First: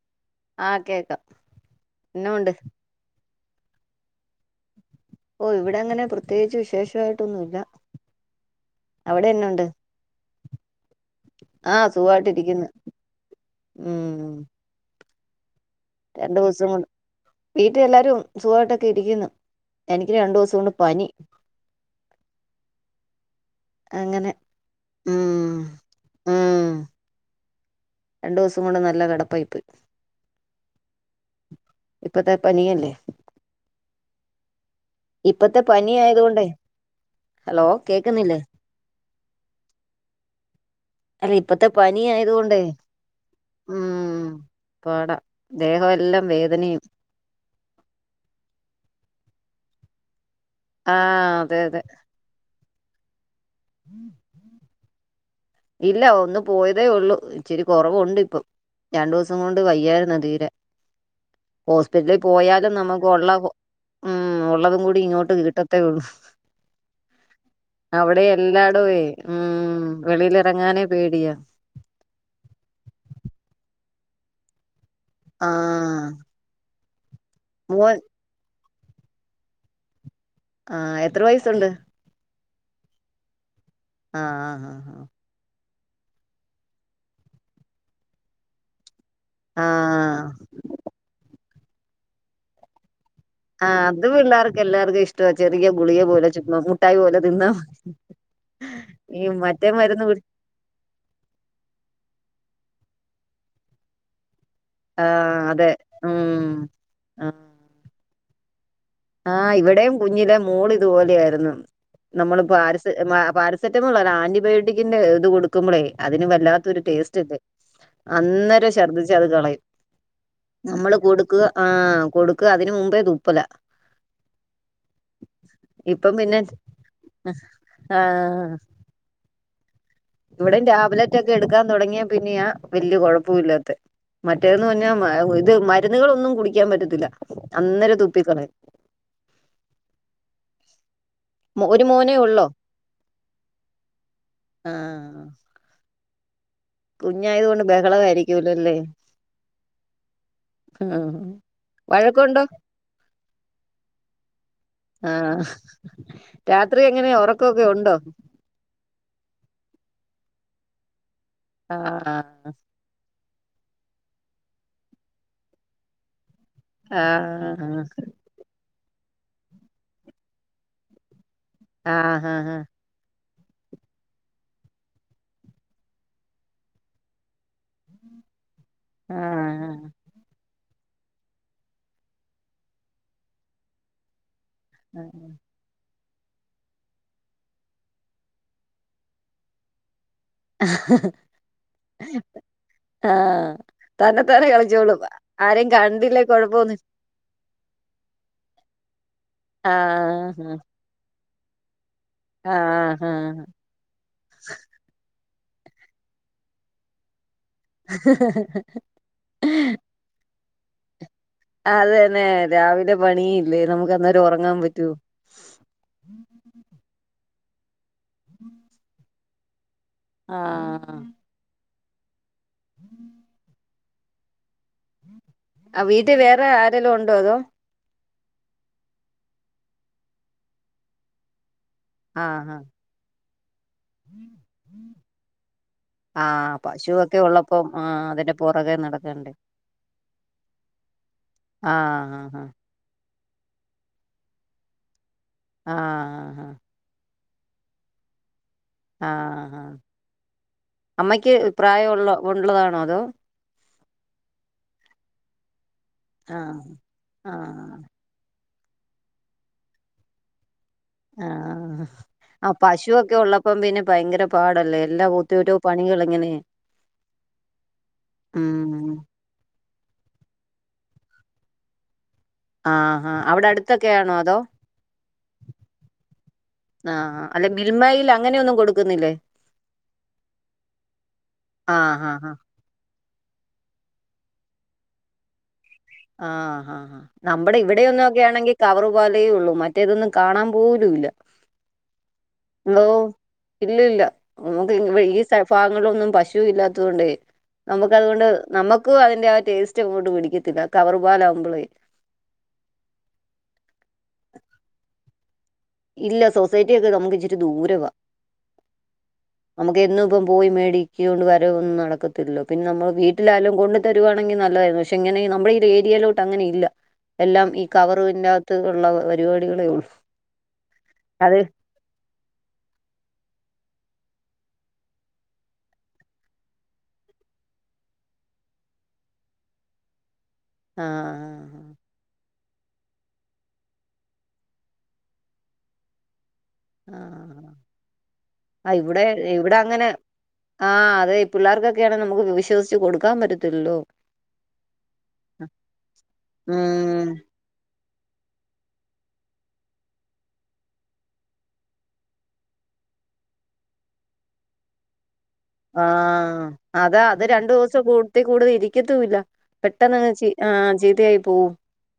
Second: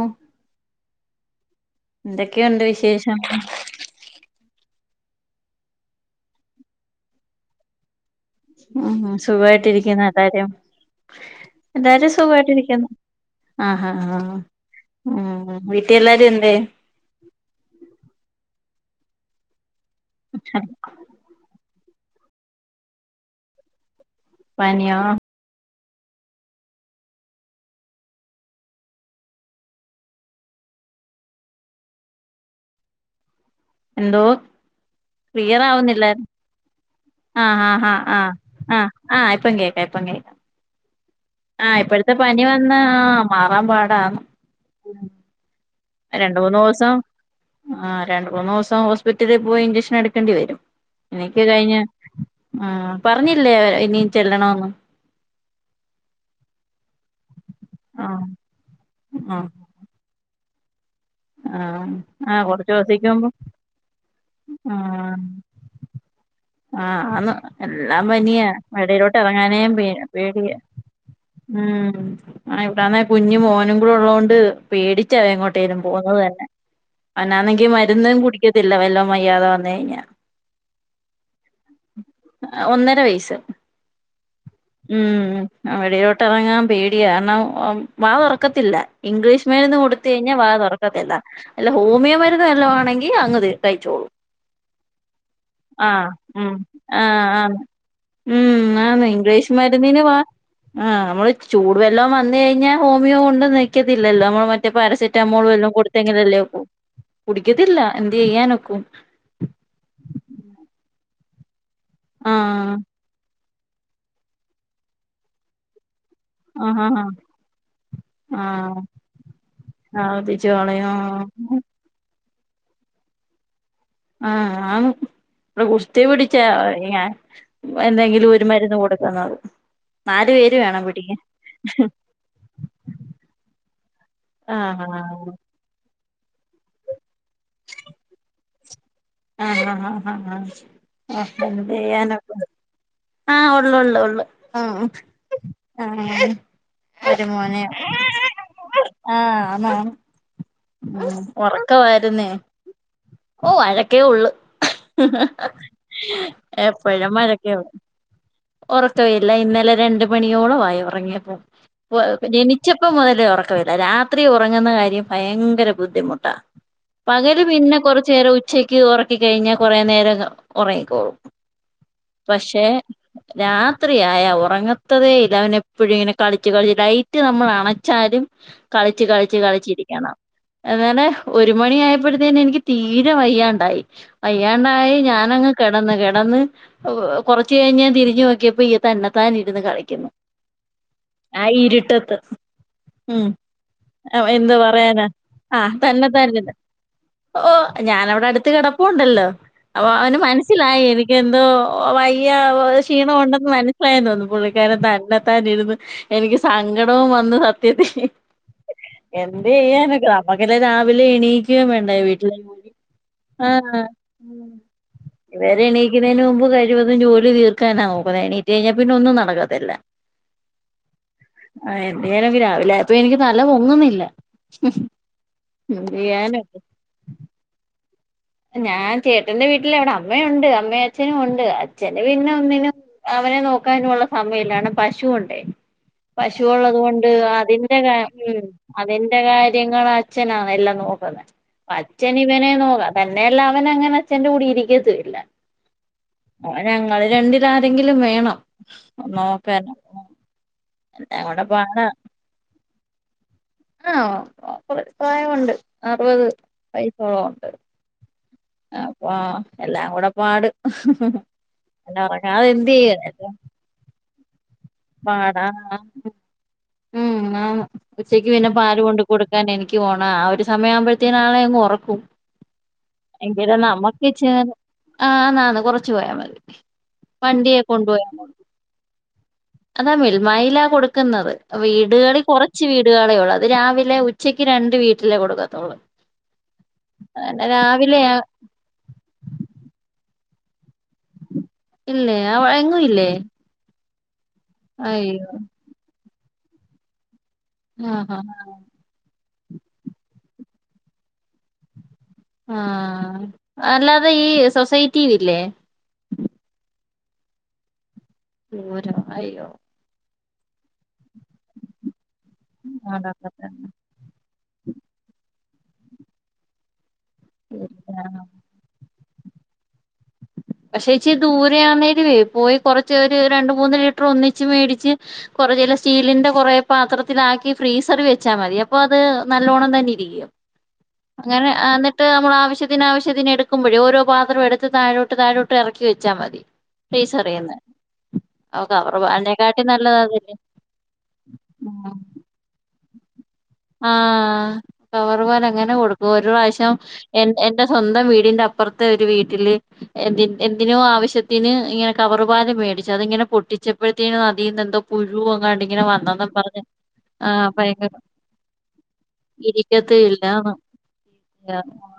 ആമ്മ് ആഹ് കേക്ക എന്തൊക്കെയുണ്ട് വിശേഷം ഓ ഇവിടെങ്ങനെ പ്രത്യേകിച്ച് വിശേഷമായിട്ടൊന്നുമില്ല മ്മ് മ്മ് സുഖായിട്ടിരിക്കുന്നോ എല്ലാരും എല്ലാരും സുഖായിട്ടിരിക്കുന്നു ആഹ് ആഹ് ഉം ആഹ് മ്മ് രണ്ടു ദിവസം കൊണ്ട് വീട്ടിൽ എല്ലാരും സുഖമായിട്ടൊക്കെ ഇരിക്കുന്നു എനിക്ക് രണ്ടു ദിവസം കൊണ്ട് പനി അങ്ങനെ പനിയോ ഉം ഉം രണ്ട് ദിവസം കൊണ്ട് നല്ല കിടപ്പായിപ്പോയി ഇപ്പത്തെ പനി അല്ലേ എന്തോ ക്ലിയർ പനി ആവുന്നില്ല ആയതുകൊണ്ടേ ആ ഹലോ ആ ആ കേക്കുന്നില്ലേ ആ ആ ആ ഇപ്പ കേക്കാം ഇപ്പ കേക്കാം അല്ല ഇപ്പത്തെ ആ ഇപ്പോഴത്തെ പനി ആയതുകൊണ്ടേ വന്ന ആ മാറാൻ പാടാന്ന് ഉം പാടാ ദേഹം എല്ലാം രണ്ട് മൂന്ന് വേദനയും ദിവസം ആ രണ്ട് മൂന്ന് ദിവസം ഹോസ്പിറ്റലിൽ പോയി ഇഞ്ചക്ഷൻ എടു ക്കേണ്ടി വരും ആഹ് എനിക്ക് അതെ കഴിഞ അതെ ആ പറഞ്ഞില്ലേ ഇനി ചെല്ലണം ന്ന് ഇല്ല ഒന്ന് പോയതേ ഉള്ളു ഇച്ചിരി കുറവുണ്ട് ആഹ് ഇപ്പം രണ്ടു ദിവസം ആഹ് കൊണ്ട് വയ്യാരുന്നു തീരെ ആഹ് ഹോസ്പിറ്റലിൽ ആഹ് കൊറച്ച് പോയാലും നമുക്ക് ദിവസത്തേക്ക് മുമ്പ് ഉള്ള ഉം ഉള്ളതും കൂടി ആഹ് ഇങ്ങോട്ട് കിട്ടത്തേ ഉള്ളു ആഹ് ആന്ന് എല്ലാം അവിടെ പനിയാ എല്ലാടേ വെളിയിലോട്ട് ഇറങ്ങാനേ പേ ഉംവെളിലെ പേടിയാ ഉം ആ ഇവിടന്ന കുഞ്ഞും മോനും കൂടെ ഉള്ളത് കൊണ്ട് പേടിച്ച ആ എങ്ങോട്ടേലും പോകുന്നത് തന്നെ അവനാണെങ്കി മോൻ മരുന്നും കുടിക്ക ഇല്ല വെല്ലോ വയ്യാതെ വന്ന് കഴിഞ്ഞ ആ എത്ര വയസുണ്ട് ഒന്നര വയസ്സ് ആ ആ ആ ആ ഉം വെളിയിലോട്ട് ഇറങ്ങാൻ പേടിയ കാരണം വാതൊറക്കത്തില്ല ഇംഗ്ലീഷ് ആ ആ മരുന്ന് കൊടുത്ത് കഴിഞ്ഞാൽ വാ തുറക്കത്തില്ല വല്ല ഹോമിയോ മരുന്ന് വല്ലവാണെങ്കിൽ ആ അത് പിള്ളേർക്ക് എല്ലാർക്കും ഇഷ്ടവാ ചെറിയ ഗുളിക ആഹ് പോലെ ഉം ചുമ്മ മുട്ടായി പോലെ ആഹ് തിന്നാ ആന്ന് മതി ഉം ആ ഈ ഇംഗ്ലീഷ് മറ്റേ മരുന്നിന് മരുന്ന് വാ കുടി ആ നമ്മള് ചൂട് വെല്ലം വന്ന് കഴിഞ്ഞാൽ ഹോമിയോ കൊണ്ട് നിക്കത്തില്ലല്ലോ നമ്മള് മറ്റേ മറ്റേ ആ പാരസെറ്റാമോൾ അതെ വല്ലോം കൊടുത്തെങ്കിലല്ലേ ഉം ഒക്കു ആ കുടിക്കത്തില്ല എന്ത് ചെയ്യാനൊക്കും ആ ഇവിടെയും കുഞ്ഞിലെ മോൾ ഇതുപോലെയായിരുന്നു നമ്മള് ആഹ് പാരസ്‌ പാര സറ്റ ആന്റിബയോട്ടിക്കിന്റെ ഇത് കൊടുക്കുമ്പോളേ അതിന് വല്ലാത്തൊരു ആഹ് ആഹ് ടേസ്റ്റ് ഇല്ലേ അന്നേരം ആഹ് ശഛർദ്ദിച്ച് അത് കളയും ആവർത്തിച്ചു കളയും നമ്മള് കൊടുക്കുക ആഹ് ആ കൊടുക്ക അതിന് മുമ്പേ തുപ്പല ആ ആന്ന് ഇ ഗുസ്തി ഇപ്പം പിടിച്ച പിന്നെ എന്തെങ്കിലും ഒരു മരുന്ന് കൊടുക്കുന്നത് നാലു പേര് ഇവിടെ വേണം ടാബ്‌ലെറ്റ് പിടിക്കാൻ ഒക്കെ എടുക്കാൻ തുടങ്ങിയാ പിന്നെയാ വലിയ കുഴപ്പവില്ലാത്തെ മറ്റേന്ന് ആഹ് പറഞ്ഞാൽമ ഇത് മ കളൊന്നും കുടിക്കാൻ പറ്റത്തില്ല അന്നേരം തൂപ്പിക്കളയും ആ ആ ആ ആ ആതെ എന്ത് ഒരു മോനേ ചെയ്യാനാ ഇപ്പം ഉള്ളോ ആ ഒള് ഒള്ളു ആ ആഹ് ആ ഒരു കുഞ്ഞായത് മോനെ കൊണ്ട് ബഹളമായിരിക്കൂലല്ലേ ഉള്ളൂ ആ അന്നോ ഉ ആഹ് ഉറക്കമായിരുന്നേ വഴക്കുണ്ടോ ഓ വഴക്കേ ഉള്ളു ആ രാത്രി എങ്ങനെ ഉറക്കമൊക്കെ ഉണ്ടോ ഉറക്കവില്ല ഇന്നലെ രണ്ട് മണിയോളം ആയി ഉറങ്ങിയപ്പൊ ആഹ് ജനിച്ചപ്പ മുതലേ ഉറക്ക രാത്രി ഉറങ്ങുന്ന കാര്യം ഭയങ്കര ബുദ്ധിമുട്ടാ പകല് ആഹ് പിന്നെ കൊറച്ച് നേരം ഉച്ചയ്ക്ക് ഉറക്കി കഴിഞ്ഞാൽ കൊറെ നേരം ഉറങ്ങിക്കോളും ആ ഹ ഹ രാത്രിയായ ഉറങ്ങത്തതേ ഇല്ല അവൻ എപ്പോഴും ഇങ്ങനെ കളിച്ച് കളിച്ച് ലൈറ്റ് നമ്മൾ അണച്ചാ കളിച്ച് കളിച്ച് കളിച്ച് ഇരിക്കണം അങ്ങനെ ഒരു മണി ആയപ്പഴ്ത്തേന് എനിക്ക് തീരെ വയ്യാണ്ടായി വയ്യാണ്ടായി ആഹ് ഞാനങ്ങ് കിടന്ന് കിടന്ന് കുറച്ച് കഴിഞ് തിരിഞ്ഞു നോക്കിയപ്പോ ഈ തന്നെത്താന ഇരുന്ന് കളിക്കുന്നു ആ ആ ഇരുട്ടത്ത് ആഹ ഉം തന്നെ തന്നെ എന്ത് കളിച്ചോളൂ പറയാനാ ആരേും ആഹ് കണ്ടില്ലേ തന്നെത്താൻ ഇരുന്ന് കൊഴപ്പമൊന്നു ഓ ഞാനവിടെ അടുത്ത് കിടപ്പുണ്ടല്ലോ അപ്പൊ അവന് ആഹ് മനസ്സിലായി എനി എന്തോ വലിയ ആഹ് ക്ഷീണമ ഉണ്ടെന്ന് മനസ്സിലായെന്ന് തോന്നുന്നു പുള്ളിക്കാരൻ തന്നെ ഇ എനിക്ക് സങ്കടവും വന്ന് എന്ത് ചെയ്യാന നമുക്കല്ല രാവില എണീക്ക വേണ്ട അത് തന്നെ വീട്ടില രാവിലെ ആ പണിയില്ലേ നമുക്ക് അന്നേരം ഒറങ്ങാൻ പറ്റോ ഇവരെ എണീക്കുന്നതിന് മുമ്പ് കാര്യമൊന്നും ജോലി തീർക്കാനാ നോക്കുന്നത് എണീറ്റ് കഴിഞ്ഞൽ പിന്നെ ഒന്നും നടക്കാത്തില്ല ആ ആ എന്റൊലംക്ക് രാവിലെ ആപ്പൊ എനിക്ക് തല പൊങ്ങുന്നില്ല ആഹ് ഉം വീട്ടിൽ വേറെ [unintelligible] ആരെലും ഉണ്ടോ അതോ ഞാൻ ചേട്ടന്റെ വീട്ടിൽ എവിടെ അമ്മയുണ്ട് അമ്മയും അച്ഛനും ഉണ്ട് അച്ഛന് പിന്നും ആഹ് അമ്മിനും നക്കാനുള്ള സമയല്ലാണ് പശുണ്ടേ ആഹ് പശുവള്ളത് കൊണ്ട് പശുവൊക്കെ ഉള്ളപ്പം അതിന്റെ ആഹ് ഉ അതിന്റെ പുറകെ അതിന്റെ നടക്കണ്ടേ കാര്യങ്ങൾ അച്ഛനാണ് എല്ലാം നോക്ക നോക്ക അൊ അച്ഛൻ ആഹ് ആഹ് ഇവനെ നോക്കാം തന്നെയല്ല അവന അങ്ങനെ അച്ഛന്റെ കൂടി ഇരിക്കത്ത ഇല്ല ആഹ ആഹ് ആഹ് ആരെങ്കിലും വേണംമ്മക്കല്ല ആഹ് ആഹ് അമ്മയ്ക്ക് പ്രായമ ഉള്ള ഉള്ളതാണോ അതോ ആഹ പ്രായമുണ്ട് അറുപത് ആഹ് പൈസോളം ഉണ്ട് ആഹ് അപ്പൊ എല്ലാം കൂടെ പാട് ആഹ് എല്ല പറക്ക ആ അതെന്ത് ചെയ്യ പശുവൊക്കെ ഉള്ളപ്പം പിന്നെ ഭയങ്കര പാടല്ലേ എല്ലാ ഒത്തിരോ പണികൾ എങ്ങനെയെ ഉം ആ ഉച്ചക്ക് പിന്നെ പാല് ഉം കൊണ്ട് കൊടുക്കാൻ എനിക്ക് പോണം ആ ഒരു സമയ ആവുമ്പഴ മത്തിയനാളെങ് ഉറക്കും ആഹ് ആഹ് അവിടെ എങ്കിലേ നമ്മുക്ക് അടുത്തൊക്കെയാണോ അതോ ആഹന്നാന്ന് കൊറച്ചു പോയാൽ മതി ആഹ് അല്ല വണ്ടിയെ കൊണ്ടു മിൽമയിൽ പോയാൽ മതി അങ്ങനെയൊന്നും കൊടുക്കുന്നില്ലേ അതാ മിൽമായിലാ കൊടുക്കുന്നത് ആഹ് വീടുകളിൽ ആഹ് കുറച്ച് വീടുകളെയള്ള ള്ള അത് രാവിലെ ഉച്ചക്ക് രണ്ട് വീട്ടിലേ കൊടുക്കാത്തള്ളൂ ആഹ ആ നമ്മുടെ ഇവിടെന്ന ഒക്കെ ആണെങ്കിൽ കവറ് പോലെയേ ഉള്ളൂ മറ്റേതൊന്നും കാണാൻ പോലൂല്ല അല്ലേ ആ വഴങ്ങയില്ലേ ഇല്ലില്ല നമുക്ക് ഈ ഭാഗങ്ങളിലൊന്നും പശു ഇല്ലാത്തത് കൊണ്ട് നമുക്ക് ആഹ് അതുകൊണ്ട് നമ്മക്കും അതിന്റെ ആ ടേസ്റ്റ് അങ്ങോട്ട് പിടിക്കത്തില്ല കവർുപാലാവുമ്പളേ ആഹ് ീവല്ലേ ഇല്ല സൊസൈറ്റി ഒക്കെ നമുക്ക് ഇച്ചിട്ട ദൂരവാ രാ അയ്യോ നമുക്ക് എന്നും ഇപ്പം പോയി മേടിക്ക കൊൊണ്ട് വര ഒന്ന നടക്ക തല്ലോ പിന്നെ നമ്മൾ അതൊക്കെ വീട്ടിലൊലും തന്നെ കൊു തരുുകവാണെങ്കിൽ നല്ലതായിരുന്നു പക്ഷെ ഇങ്ങനെ നമ്മുടെ ഈ രിയയിലോട്ട് അങ്ങനെ ഇല്ല എല്ലാം ഈ കവർ ഇ്കത്ത ഉള്ള പരിപാടികളേ ഉള്ളൂ പക്ഷെ ചച്ചി അത് ദൂരെ ആണേല്േ പോയി കുറച്ച് ഒരു രണ്ട മൂന്ന ര അ ത് നല്ലോണ്ണം തന്നെ ഇരിക്കും ആ അങ്ങനെ എന്നിട്ട് നമ്മൾ ആവശ്യത്തിനന് ആവശ്യത്തിന് എടുക്കുമ്പോഴേ ഓരോ പാത്രം എടുത്ത് താഴോ താഴോട്ട് ഇറക്കി വെച്ചാൽ മതി ആ േസ്റിയുന്ന ആ ആ ഇവിടെ ഇവിടെ അങ്ങനെ ആ് അതെ പിള്ളേർക്കൊക്കെയാണ് നമുക്ക് വിശ്വ കൊടുക്കാ മ ആഹ കവർ പോല എങ്ങനെ കൊടുക്കും ഒരു പ്രാവശ്യം ഉം എ എൻറെ സ്വന്ത വീടിന്റെ അപ്പുറത്തെ ഒരു വീട്ടില് എ എന്തിനോ ആവശ്യത്തിന് ഇങ്ങനെ കവറുപാാല മേടിച്ച അതിങ്ങന പൊിച്ചപ്പോഴത്തേ അീന്ന് എന്തോ എങ്ങാണ്ട് ഇങ്ങനെ വന്നെന്നും ആഹ പറഞ്ഞ് അത അത് ആഹ് രണ്ടു ദിവസം ഭയങ്കര കൂടുത്തി കൂടുത ഇരിക്ക ക്ക്യത്തുല്ല പെട്ടെന്ന് ഇരിക്കത്തേ അങ്ങ് ചി ഇല്ലാന്ന് ആഹ് ചീതയായി പോവും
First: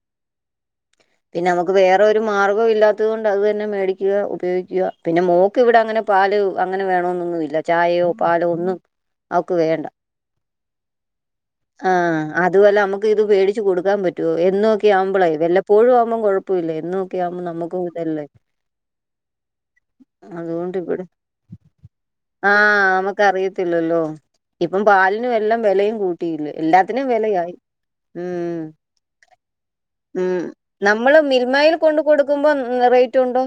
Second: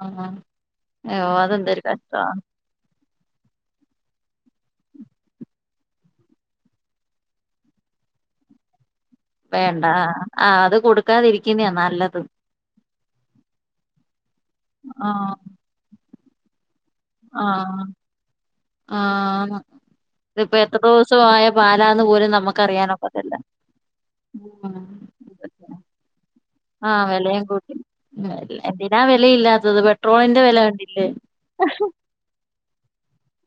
ആഹ് അയ്യോ പിന്നെ നമുക്ക് അതെന്തൊരു വേറെരു കഷ്ടവാ മാർഗം ഇല്ലാത്ത അതുകൊണ്ട് അത് തന്നെ മേടിക്കുക ഉപയോഗിക്കുക പിന്നെ മോക്ക് ഇവിടെ അങ്ങനെ പാ അങ്ങനെ വേണെന്നൊന്നുമില്ല ചായയോ പാല് ഒന്ന് വേണ്ട അഹ് ആഹ് അത് കൊടു ആഹ് അതുപല്ലെ നമുക്ക് ഇത് പേടിച്ചച്ച് കൊടുക്കാൻ പറ്റോ എന്നുംക്കെ ആവുമ്പോളേ ആഹ് വല്ലപ്പോഴും ആവുമ്പ ഒന്നുംകൊഴപ്പ ഇില്ല എന്ന നോക്കിയാകുമ്പോൾ നമുക്ക ആഹ് ഇതല്ലേ ആന്ന് ഇതിപ്പോ അതുകൊണ്ട് എത്ര ഇവിടെ ദിവസം ആയ പാലാന്ന് പോലും ആഹ് നമുക്ക് നമുക്കറിയാനൊക്കത്തില്ല അറിയത്തില്ലല്ലോ ഇപ്പം പാലിനും ഉം എല്ലാം വിലയും കൂട്ടിയില്ല എല്ലാത്തിനും ആഹ് വെലയും വിലയായി കൂട്ടി ഉം എന്തിനാ വെലയില്ലാത്തത് ഉം പെട്രോളിന്റെ വെല കണ്ടില്ലേ നമ്മള ഇ മയേൽ കൊണ്ട് കൊടുക്കുമ്പോ റേറ്റ് ഉണ്ടോ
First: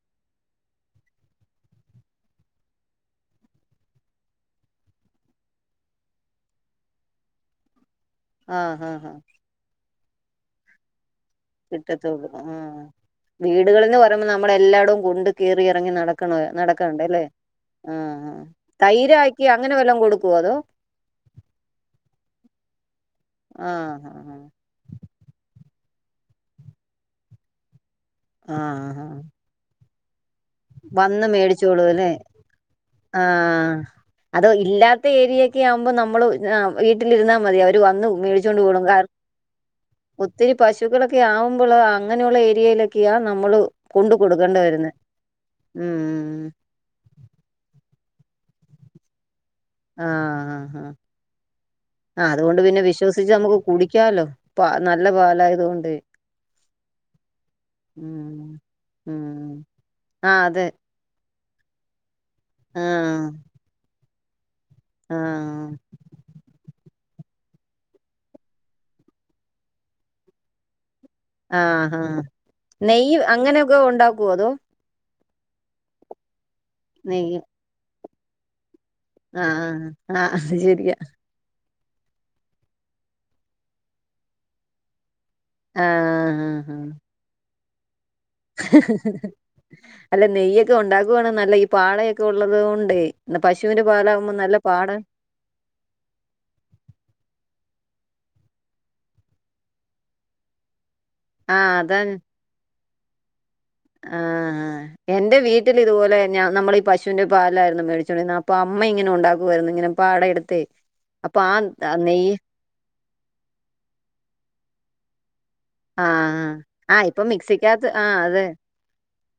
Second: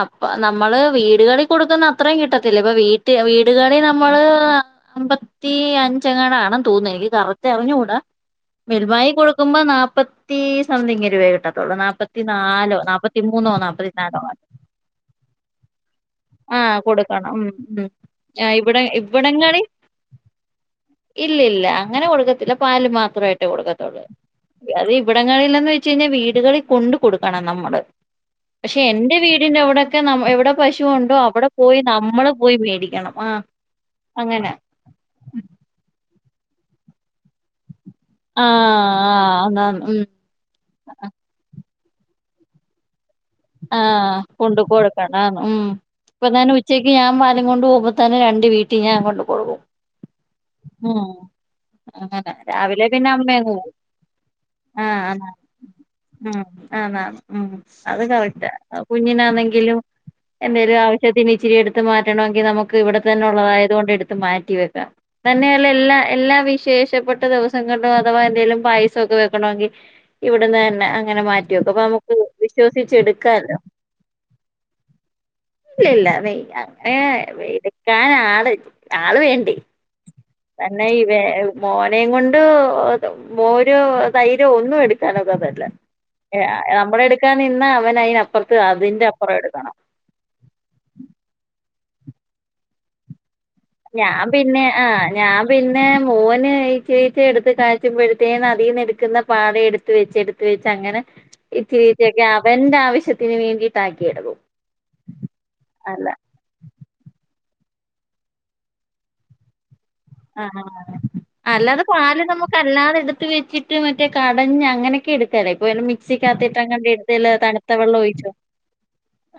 അപ്പ നമ്മള് വീടുകളി കൊടുക്കുന്ന അത്രയും കിട്ടത്തില്ല ഇപ്പ വീ വീടുകളി നമ്മള് അമ്പത്തി അഞ്ചെങ്ങാടാണ തോന്നുന്നു എനിക്ക് കറക്റ്റ് അറിനുണ്ട ആഹ് ആഹ് മിൽവായി ആഹ് കൊടുക്കുമ്പോ നാല്പ്പത്തി സംതിങ് രൂപ കി ട്ടത്തൊള്ളു നാല്പ്പത്തി കിട്ടത്തുള്ളൂ നാലോ ആഹ് നാപ്പത്തി മൂന്നോ നാല്പ്പത്തി നാലോ ടോം കൊണ്ട് കയറിയിറങ്ങി നടക് ആഹ് നടക്കണണ്ട അല്ലേ കൊടുക്കണം ഉം ഉം ആഹ് തൈരാ ആക്കി അങ്ങനെ വല്ലം കൊടുക്കുവോ അതോ ഇല്ല ഇല്ല അങ്ങനെ കൊടുക്കത്തില്ല പാല് മാത്രമായിട്ട് ആ കൊടുക്കത്തുള്ളൂ ആ അത് ഇവിടങ്ങളിൽന്ന് വെ ക്കിന്ന് വീടുകളിൽ കൊണ്ടു കൊടുക്കണം നമ്മള് ആ പക്ഷെ ആ എന്റെ വീടിന്റെ അവിടെക്കെ ന എവിടെ പശുവുണ്ടോ വന്ന് അവിടെ പോയി മേടിച്ചോളൂ അല്ലേ നമ്മള് പോയി വേടിക്കണം ആ ആഹ് അത് അങ്ങനെ ഇല്ലാത്ത ഏരിയെക്കെ ആവുമ്പോ നമ്മളു ആഹ് വീട്ടിലിരുന്നാ മതി അവര് ട്ടു വന്ന് ആഹ് മേടിച്ചോണ്ട് പോണം കാർ ആഹ് അന്നാന്ന് ഉം ഒത്തിരി പശുക്കളൊക്കെ ആവുമ്പളവാ അങ്ങനെയുള്ള ഏരിയയിലൊക്കെയാ നമ്മള് കണ്ട് ആഹ് കൊടുക്കെണ്ട് കൊണ്ട് വരുന്നെ കൊടുക്കണം ആന്ന് ഉം ഇപ്പൊ ഉം തന്നെ ഉച്ചക്ക് ഞാൻ പാലും കൊണ്ട് പോവുമ്പോ തന്നെ രണ്ട് വീട്ടി ഞാൻ കൊണ്ട് കൊടുക്കും ആഹ് ആഹ് ഉം ആഹ് അങ്ങനെ അതുകൊണ്ട് പിന്നെ രാവിലെ വിശ്വസിച്ചച്ച് അമ്മയങ്ങ് നമ്മുക്ക് പോവും കുടിക്കാലോ പ ആഹ് നല്ല ആന്നാന്ന് പാലായതുകൊണ്ട് ഉം ആന്ന് ആന്ന് ഉം അത് ഉം കറ റ്റാ ഉം കുഞ്ഞിനാനെങ്കിലും ആ അതെ എന്തേലും ആവശ്യത്തിന് ഇച്ചിരി എടുത്ത് മാ റ്റണോങ്കി നമുക്ക് ആ ഇവിടെ തന്നെ ഉള്ളതായതൊണ്ട് എടുത്ത് മാറ്റി വെക്കാം ആ തന്നെയല്ലാ എല്ലാ എല്ലാ വിശേഷ് ഷപ്പെട്ട ദിവസങ്ങളിലോ അഥവാ എന്തേലും പായസവൊക്കെ വെക്കണോങ്കി ഇവിടുന്ന് തന്നെ അ ങ്ങനെ ആ മാറ്റിവെക്കും അപ്പോ ആ നമുക്ക് വിശ്വസിച്ചെട് നെയ്യ് അങ്ങനെയൊക്കെ ഉണ്ടാക്കുവോ അതോ ഇല്ല നെയ്യ് അങ്ങനേ നെയ്യ് വേടുക്കാൻ ആള് ആള് ആ വേണ്ടേ ആ ആ അത് ശരിയാ തന്നെയ്‌ വേവ് മോനെയും കൊണ്ട് മോരോ തൈരോ ഒന്നും എടുക്കാനൊ [unintelligible] ആ ആ ഏഹ് ആ. അമ്മള് എടുക്കാൻ നിന്ന അവനയിന അല്ല നെയ്യൊക്കെ ഉണ്ടാക്കുവാണ് നല്ലെ ഈ പാളയൊക്കെ ഉള്ളത് കൊണ്ടേ ഇന്ന് പശുവിന്റെ ഞാൻ പാലാകുമ്പോ നല്ല പിന്നെ പാട ആഹ് ഞാൻ പിന്നെ മോന് ഇച്ചിരിയിച്ചെ എടുത്ത് കാ ച്ചുമ്പഴത്തേന് അതീന്നെടുക്കുന്ന പാട എടുത്ത് വെച്ച് എടുത്ത് വെച്ച് അങ്ങനെ ആ ഇച്ചിരിയിച്ചിരിയൊക്കെ അവന്റെ ആവശ്യത്തിന് വേണ്ടി ആഹ് എന്റെ വീട്ടിൽ അല്ല ഇതുപോലെന്നെ ഞ നമ്മളീ പശൂന്റെ പലായിരുന്നു മേടിച്ചോണ്ടിരുന്നേ അപ്പോ അമ്മ ഇങ്ങനെ ഉണ്ടാക്കുവായിരുന്നു ഇങ്ങനെ പാട ആഹ് എടുത്തേ അപ്പൊ ഹാ ആ അല്ലാതെ ആ പാല് നെയ്യ് നമ്മുക്ക് അല്ലാതെ എടുത്ത് വെച്ചിട്ട് മറ്റേ കടഞ്ഞ് അങ്ങനെ തെരക്ക് വരുമ്പോ ആ മിക്സിക്കകത്തിട്ട് അങ്ങാണ്ട് ആ ആ ഇപ്പൊ ഇടല് തണുത്ത മിക്സിക്കകത്ത് വെള്ളം ആ ഒഴിച്ചോ അതെ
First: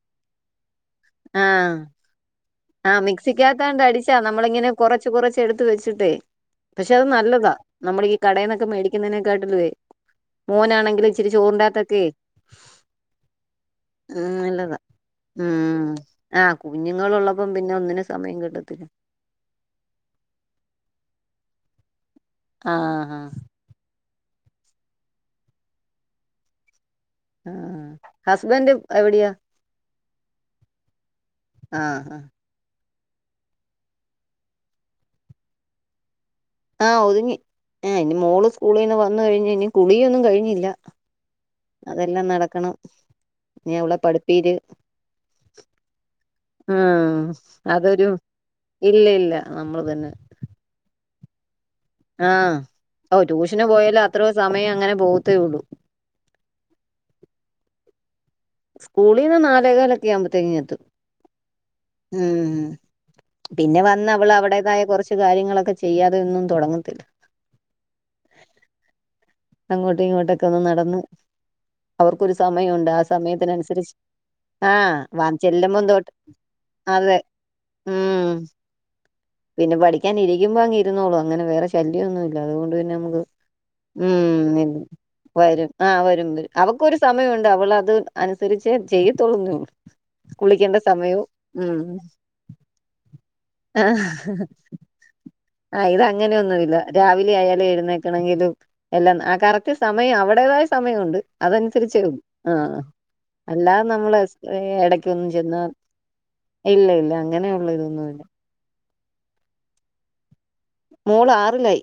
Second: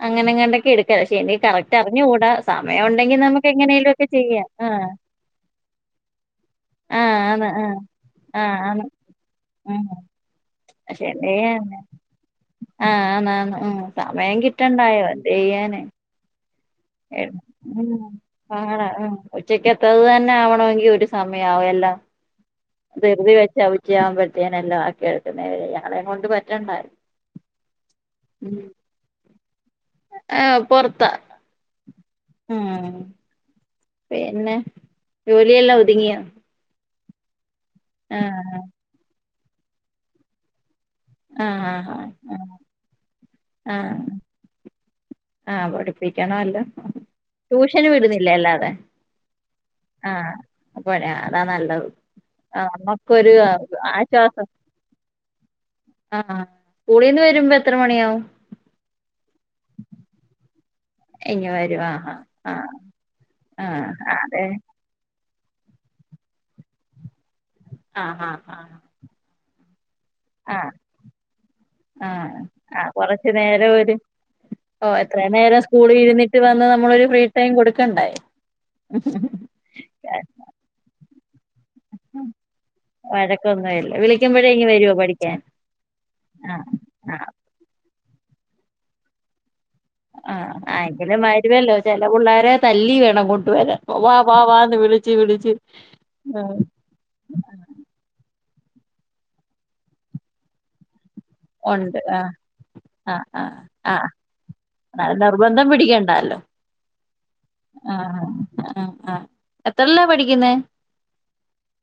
അങ്ങനെങ്ങാണ്ടക്കെ എട് ക്ക് ക്ഷെ എനിക്ക് ആ കറക്റ്റ് അറിഞ്ഞ് കൂടാ ആഹ് മിക്സിക്കാത്താണ്ട് അടിച്ചാ നമ്മള് ഇങ്ങനെ ആഹ് കൊറച്ച് കൊറച്ച് എടുത്ത് വെച്ച് ട്ടിട്ടേ പക്ഷെ അത് ആഹ് ആണ് നല്ലതാ ആഹ് നമ്മുടെ ഈ ആഹ് കടയിന്നൊക്കെ ആണ് മേടിക്കുന്നതിനെക്കാട്ടിലുവേ ഉം പക്ഷെ മോനാണെങ്കിലും ഇച്ചിരി എന്തെയ്യാൻ ചോറിന്റാത്തൊക്കെ ആഹ് ആന്ന് ആന്ന് ഉം സമയം നല്ലതാ കിട്ടണ്ടായോ എന്ത് ചെയ്യാന് കുഞ്ഞുങ്ങളോള്ള ഉ ആ ഉച്ചക്ക് എത്തത് തന്നെ ആവണെങ്കിൽ ഒരു സമയംവും എല്ലാം ആഹ് ആഹ് ചെറുതി വെച്ച ഉച്ച ആവുമ്പോഴത്തേന എല്ലാം ആക്കി എടുക്കുന്ന ഞങ്ങളെ കൊണ്ട് പറ്റണ്ടായിരുന്നു [unintelligible] ആ ഹസ്ബൻറ്് എവിടെയാാ ആഹ് പൊറത്താ ആഹ് ആഹ് ആം പിന്നെ ജോലിയെല്ലാം ഒതുങ്ങിയോ ആഹ് ഒതുങ്ങി ആ ഇ മോള് ആഹ് സ്കൂളിൽ നിന്ന് വന്നു കഴിഞ്ഞഞ് ഇനി കുളിയൊന്നും കഴിഞ്ഞില്ല ആഹ് ആഹ് അതെല്ലാം ആഹ് നടക്കണം നീ അവളെ പഠിപ്പീര് ആഹ പഠിപ്പിക്കണലോ അല്ലോ ഉം ട്യൂഷന് അതൊരു വിടുന്നില്ലേ അല്ലാതെ ഇല്ല ഇല്ല നമ്മള് ആഹ അപ്പടിയാ അതാ നല്ലതത് ആഹ ഓ ട്യൂഷന് പോയാലേ അത്രയോ ആശ്വാസം സമയം അങ്ങനെ പോകത്തേ ഉള്ളൂ ആഹ് സ്ൂളീന്ന് വരുമ്പോ എത്ര മണിയാാവും സ്കൂളിൽ നിന്ന് നാലേ കാലൊകലൊക്കെ ആവുബോതിനും എത്തും എനി വ ഉം പിന്നെ വന്ന് ആ അവള് അതെ അവിടേതായ കുറച്ച് കാര്യങ്ങളൊക്കെ ചെയ്യാതെ ഒന്നും തുടങ്ങത്തില്ല അ ആ ആ അങ്ങോട്ടും ഇങ്ങോട്ടൊക്കെ ഒന്ന് നടന്ന് അവർക്കൊരു സമയമുണ്ട് ആ കൊറച്ചു നേരം ഒരു സമയത്തിനനുസരിച്ച് ആ ഓ എത്ര വാ നേരം ചെല്ലുമ്പോ സ്കൂളിൽ തൊട്ട് ഇരുന്നിട്ട് വന്ന് നമ്മളൊരു അതെ ഫ്രീ ടൈം കൊടുക്കണ്ടേ ഉം പിന്നെ പഠിക്കാൻ ഇരിക്കുമ്പോ അങ്ങ ഇരുന്നോളു അങ്ങനെ വേറെ ശല്യ ഒന്നുല്ല അതുകൊണ്ട് പിന്നെ നമുക്ക് വഴക്കൊന്നുമില്ല വിളിക്കുമ്പോഴേ ഉം ഇ ഇങ്ങ് വരുവോ പഠിക്കാൻ വരും ആ വരും വരും ആ അവക്കൊരു ആ സമയുണ്ട് അവളത് അനു തരിച്ചേ ചെയ്യതൊള്ളുന്നൊള്ളു ആ ആയെങ്കിലും വരുവല്ലോ ചെല പിള്ളേരെ തല്ലി വേണം കൊണ്ടു വരാൻ വ ആഹ് വാവാന്ന് വി വിളിച്ച് വിളിച്ച് ആഹ് ഇത് ആ അങ്ങനെയൊന്നുമില്ല രാവിലെ ആയാലും എഴുന്നേക്കണെങ്കിലും എല്ലാം ആ കറക്റ്റ് സമയം അവിടേതായ സമയം ഉണ്ട് അതനുസരിച്ച് ആ ആ ആ അല്ലാതെ ആ നമ്മള് എന്നാലും എടക്കൊന്നും ചെന്ന് നിർബന്ധം പിടിക്കണ്ടല്ലോ ഇല്ല ഇല്ല അങ്ങനെയ ഉള്ള ഇതൊന്നും ഇല്ല അ ആ എത്രല്ലാ പഠിക്കുന്നെ മോള് ആറിലായി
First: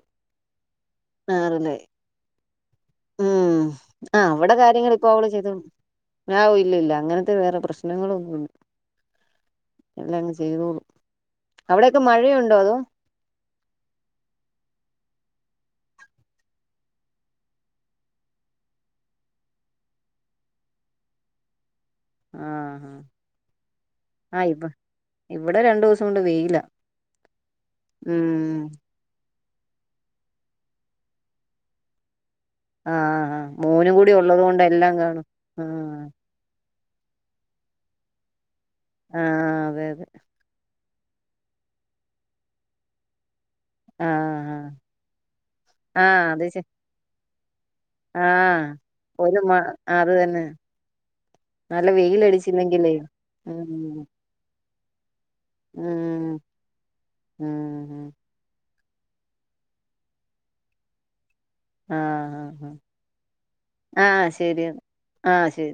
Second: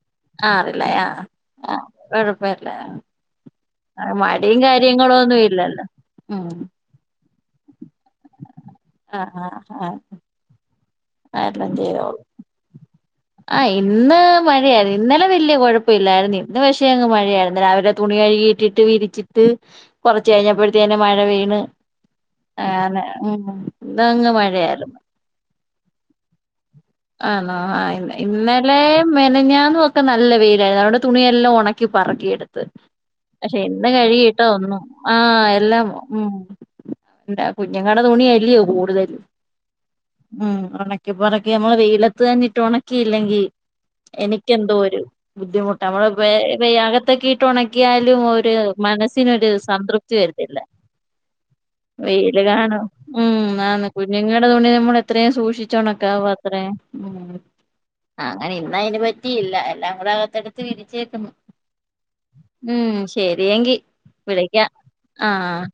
ആറില്ലേ ആ അ ആറിലായി [unintelligible] ഉം ആ അവിടെ മടിയും കാര്യങ്ങൾ ഇപ്പൊ അവള് കാര്യങ്ങളൊന്നും ചെയ്തോളും ഇല്ലല്ലോ ഉം ഞാവല്ലില്ല അങ്ങനെ ത് വേറെ പ്രശ്നങ്ങളൊന്നു ആഹ് ആഹ് ആഹ് എല്ലാങ്ങ് ചെയ്തോളും അവിടെക്കെ മഴയുണ്ടോ അതോ അ ഇന്ന് മഴയായി ഇന്നലെ വല്യ കുഴപ്പില്ലായിരുന്നു ഇന്ന് പക്ഷേ അങ്ങ് മഴയായിരുന്ന് രാവിലെ തുണി കഴികിട്ടിട്ട് വിരിച്ചിട്ട് കുറച്ച് കഴിഞ്ഞപ്പോഴത്തേ തന്നെ മഴ പെയ്ണ് ആഹ് ആനെ ഉം ഇന്ന് അങ്ങ് ആഹ് ഇവ മഴയായിരുന്നു ഇവിടെ രണ്ടൂസം കൊണ്ട് വെയില ആണോ ആ ഇന്ന് ഇന്നലെ മെനഞ്ഞാന്നും ഒക്കെ നല്ല വെയിൽആയിരുന്ന് അതുകൊണ്ട് തുണിയെല്ലാം ഒണക്കി പറക്കിയെട് ത് ആഹ് പക്ഷെ ഇന്ന് മോനും കൂടി കഴുകിട്ട ഉള്ളത് കൊണ്ട് ഒന്നും എല്ലാം ആ കാണും എല്ലാം ആഹ് ഉം എന്താ കുഞ്ഞങ്ങടെ തുണിയല്ലയോ കൂടുതല് ആഹ് അതെ അതെ ഉം ഒണ ക്കെ പുറക്കെ നമ്മൾ വെയിലത്ത് തന്നെയിട്ട് ഉണക്കയില്ലെങ്കി ആഹ് എനിക്കെന്തോ ഒരു ബുദ്ധിമുട്ട് അമ്മള് ആഹ് പേ അത് ശ പേ അകത്തേക്കെ ഇട്ട് ഒണ ക്കിയാലും ഒരു ആഹ് ഒരു മനസ്സിനൊരു മ അത് സംതൃപ്തി തന്നെ വരത്തില്ല നല്ല വെയിൽ കാണോ വെയിലടിച്ചില്ലെങ്കിലേ ഉം ആണ് കുഞ്ഞുങ്ങടെ തുണി നമ്മള എത്രയും സൂക്ഷിച്ച് ഒണക്കാവ ഉം അത്ര ഉം അങ്ങനെ ന്നാ അയിന് പറ്റിയില്ല എല്ലാം കൂടെ അകത്തെടുത്ത് വിരിച്ചേക്കുന്നു ആഹ് ആഹ് ഉം ശരിയെങ്കി ആഹ് വിളക്ക ശരിയെന്നാ ആ ആഹ് ശരി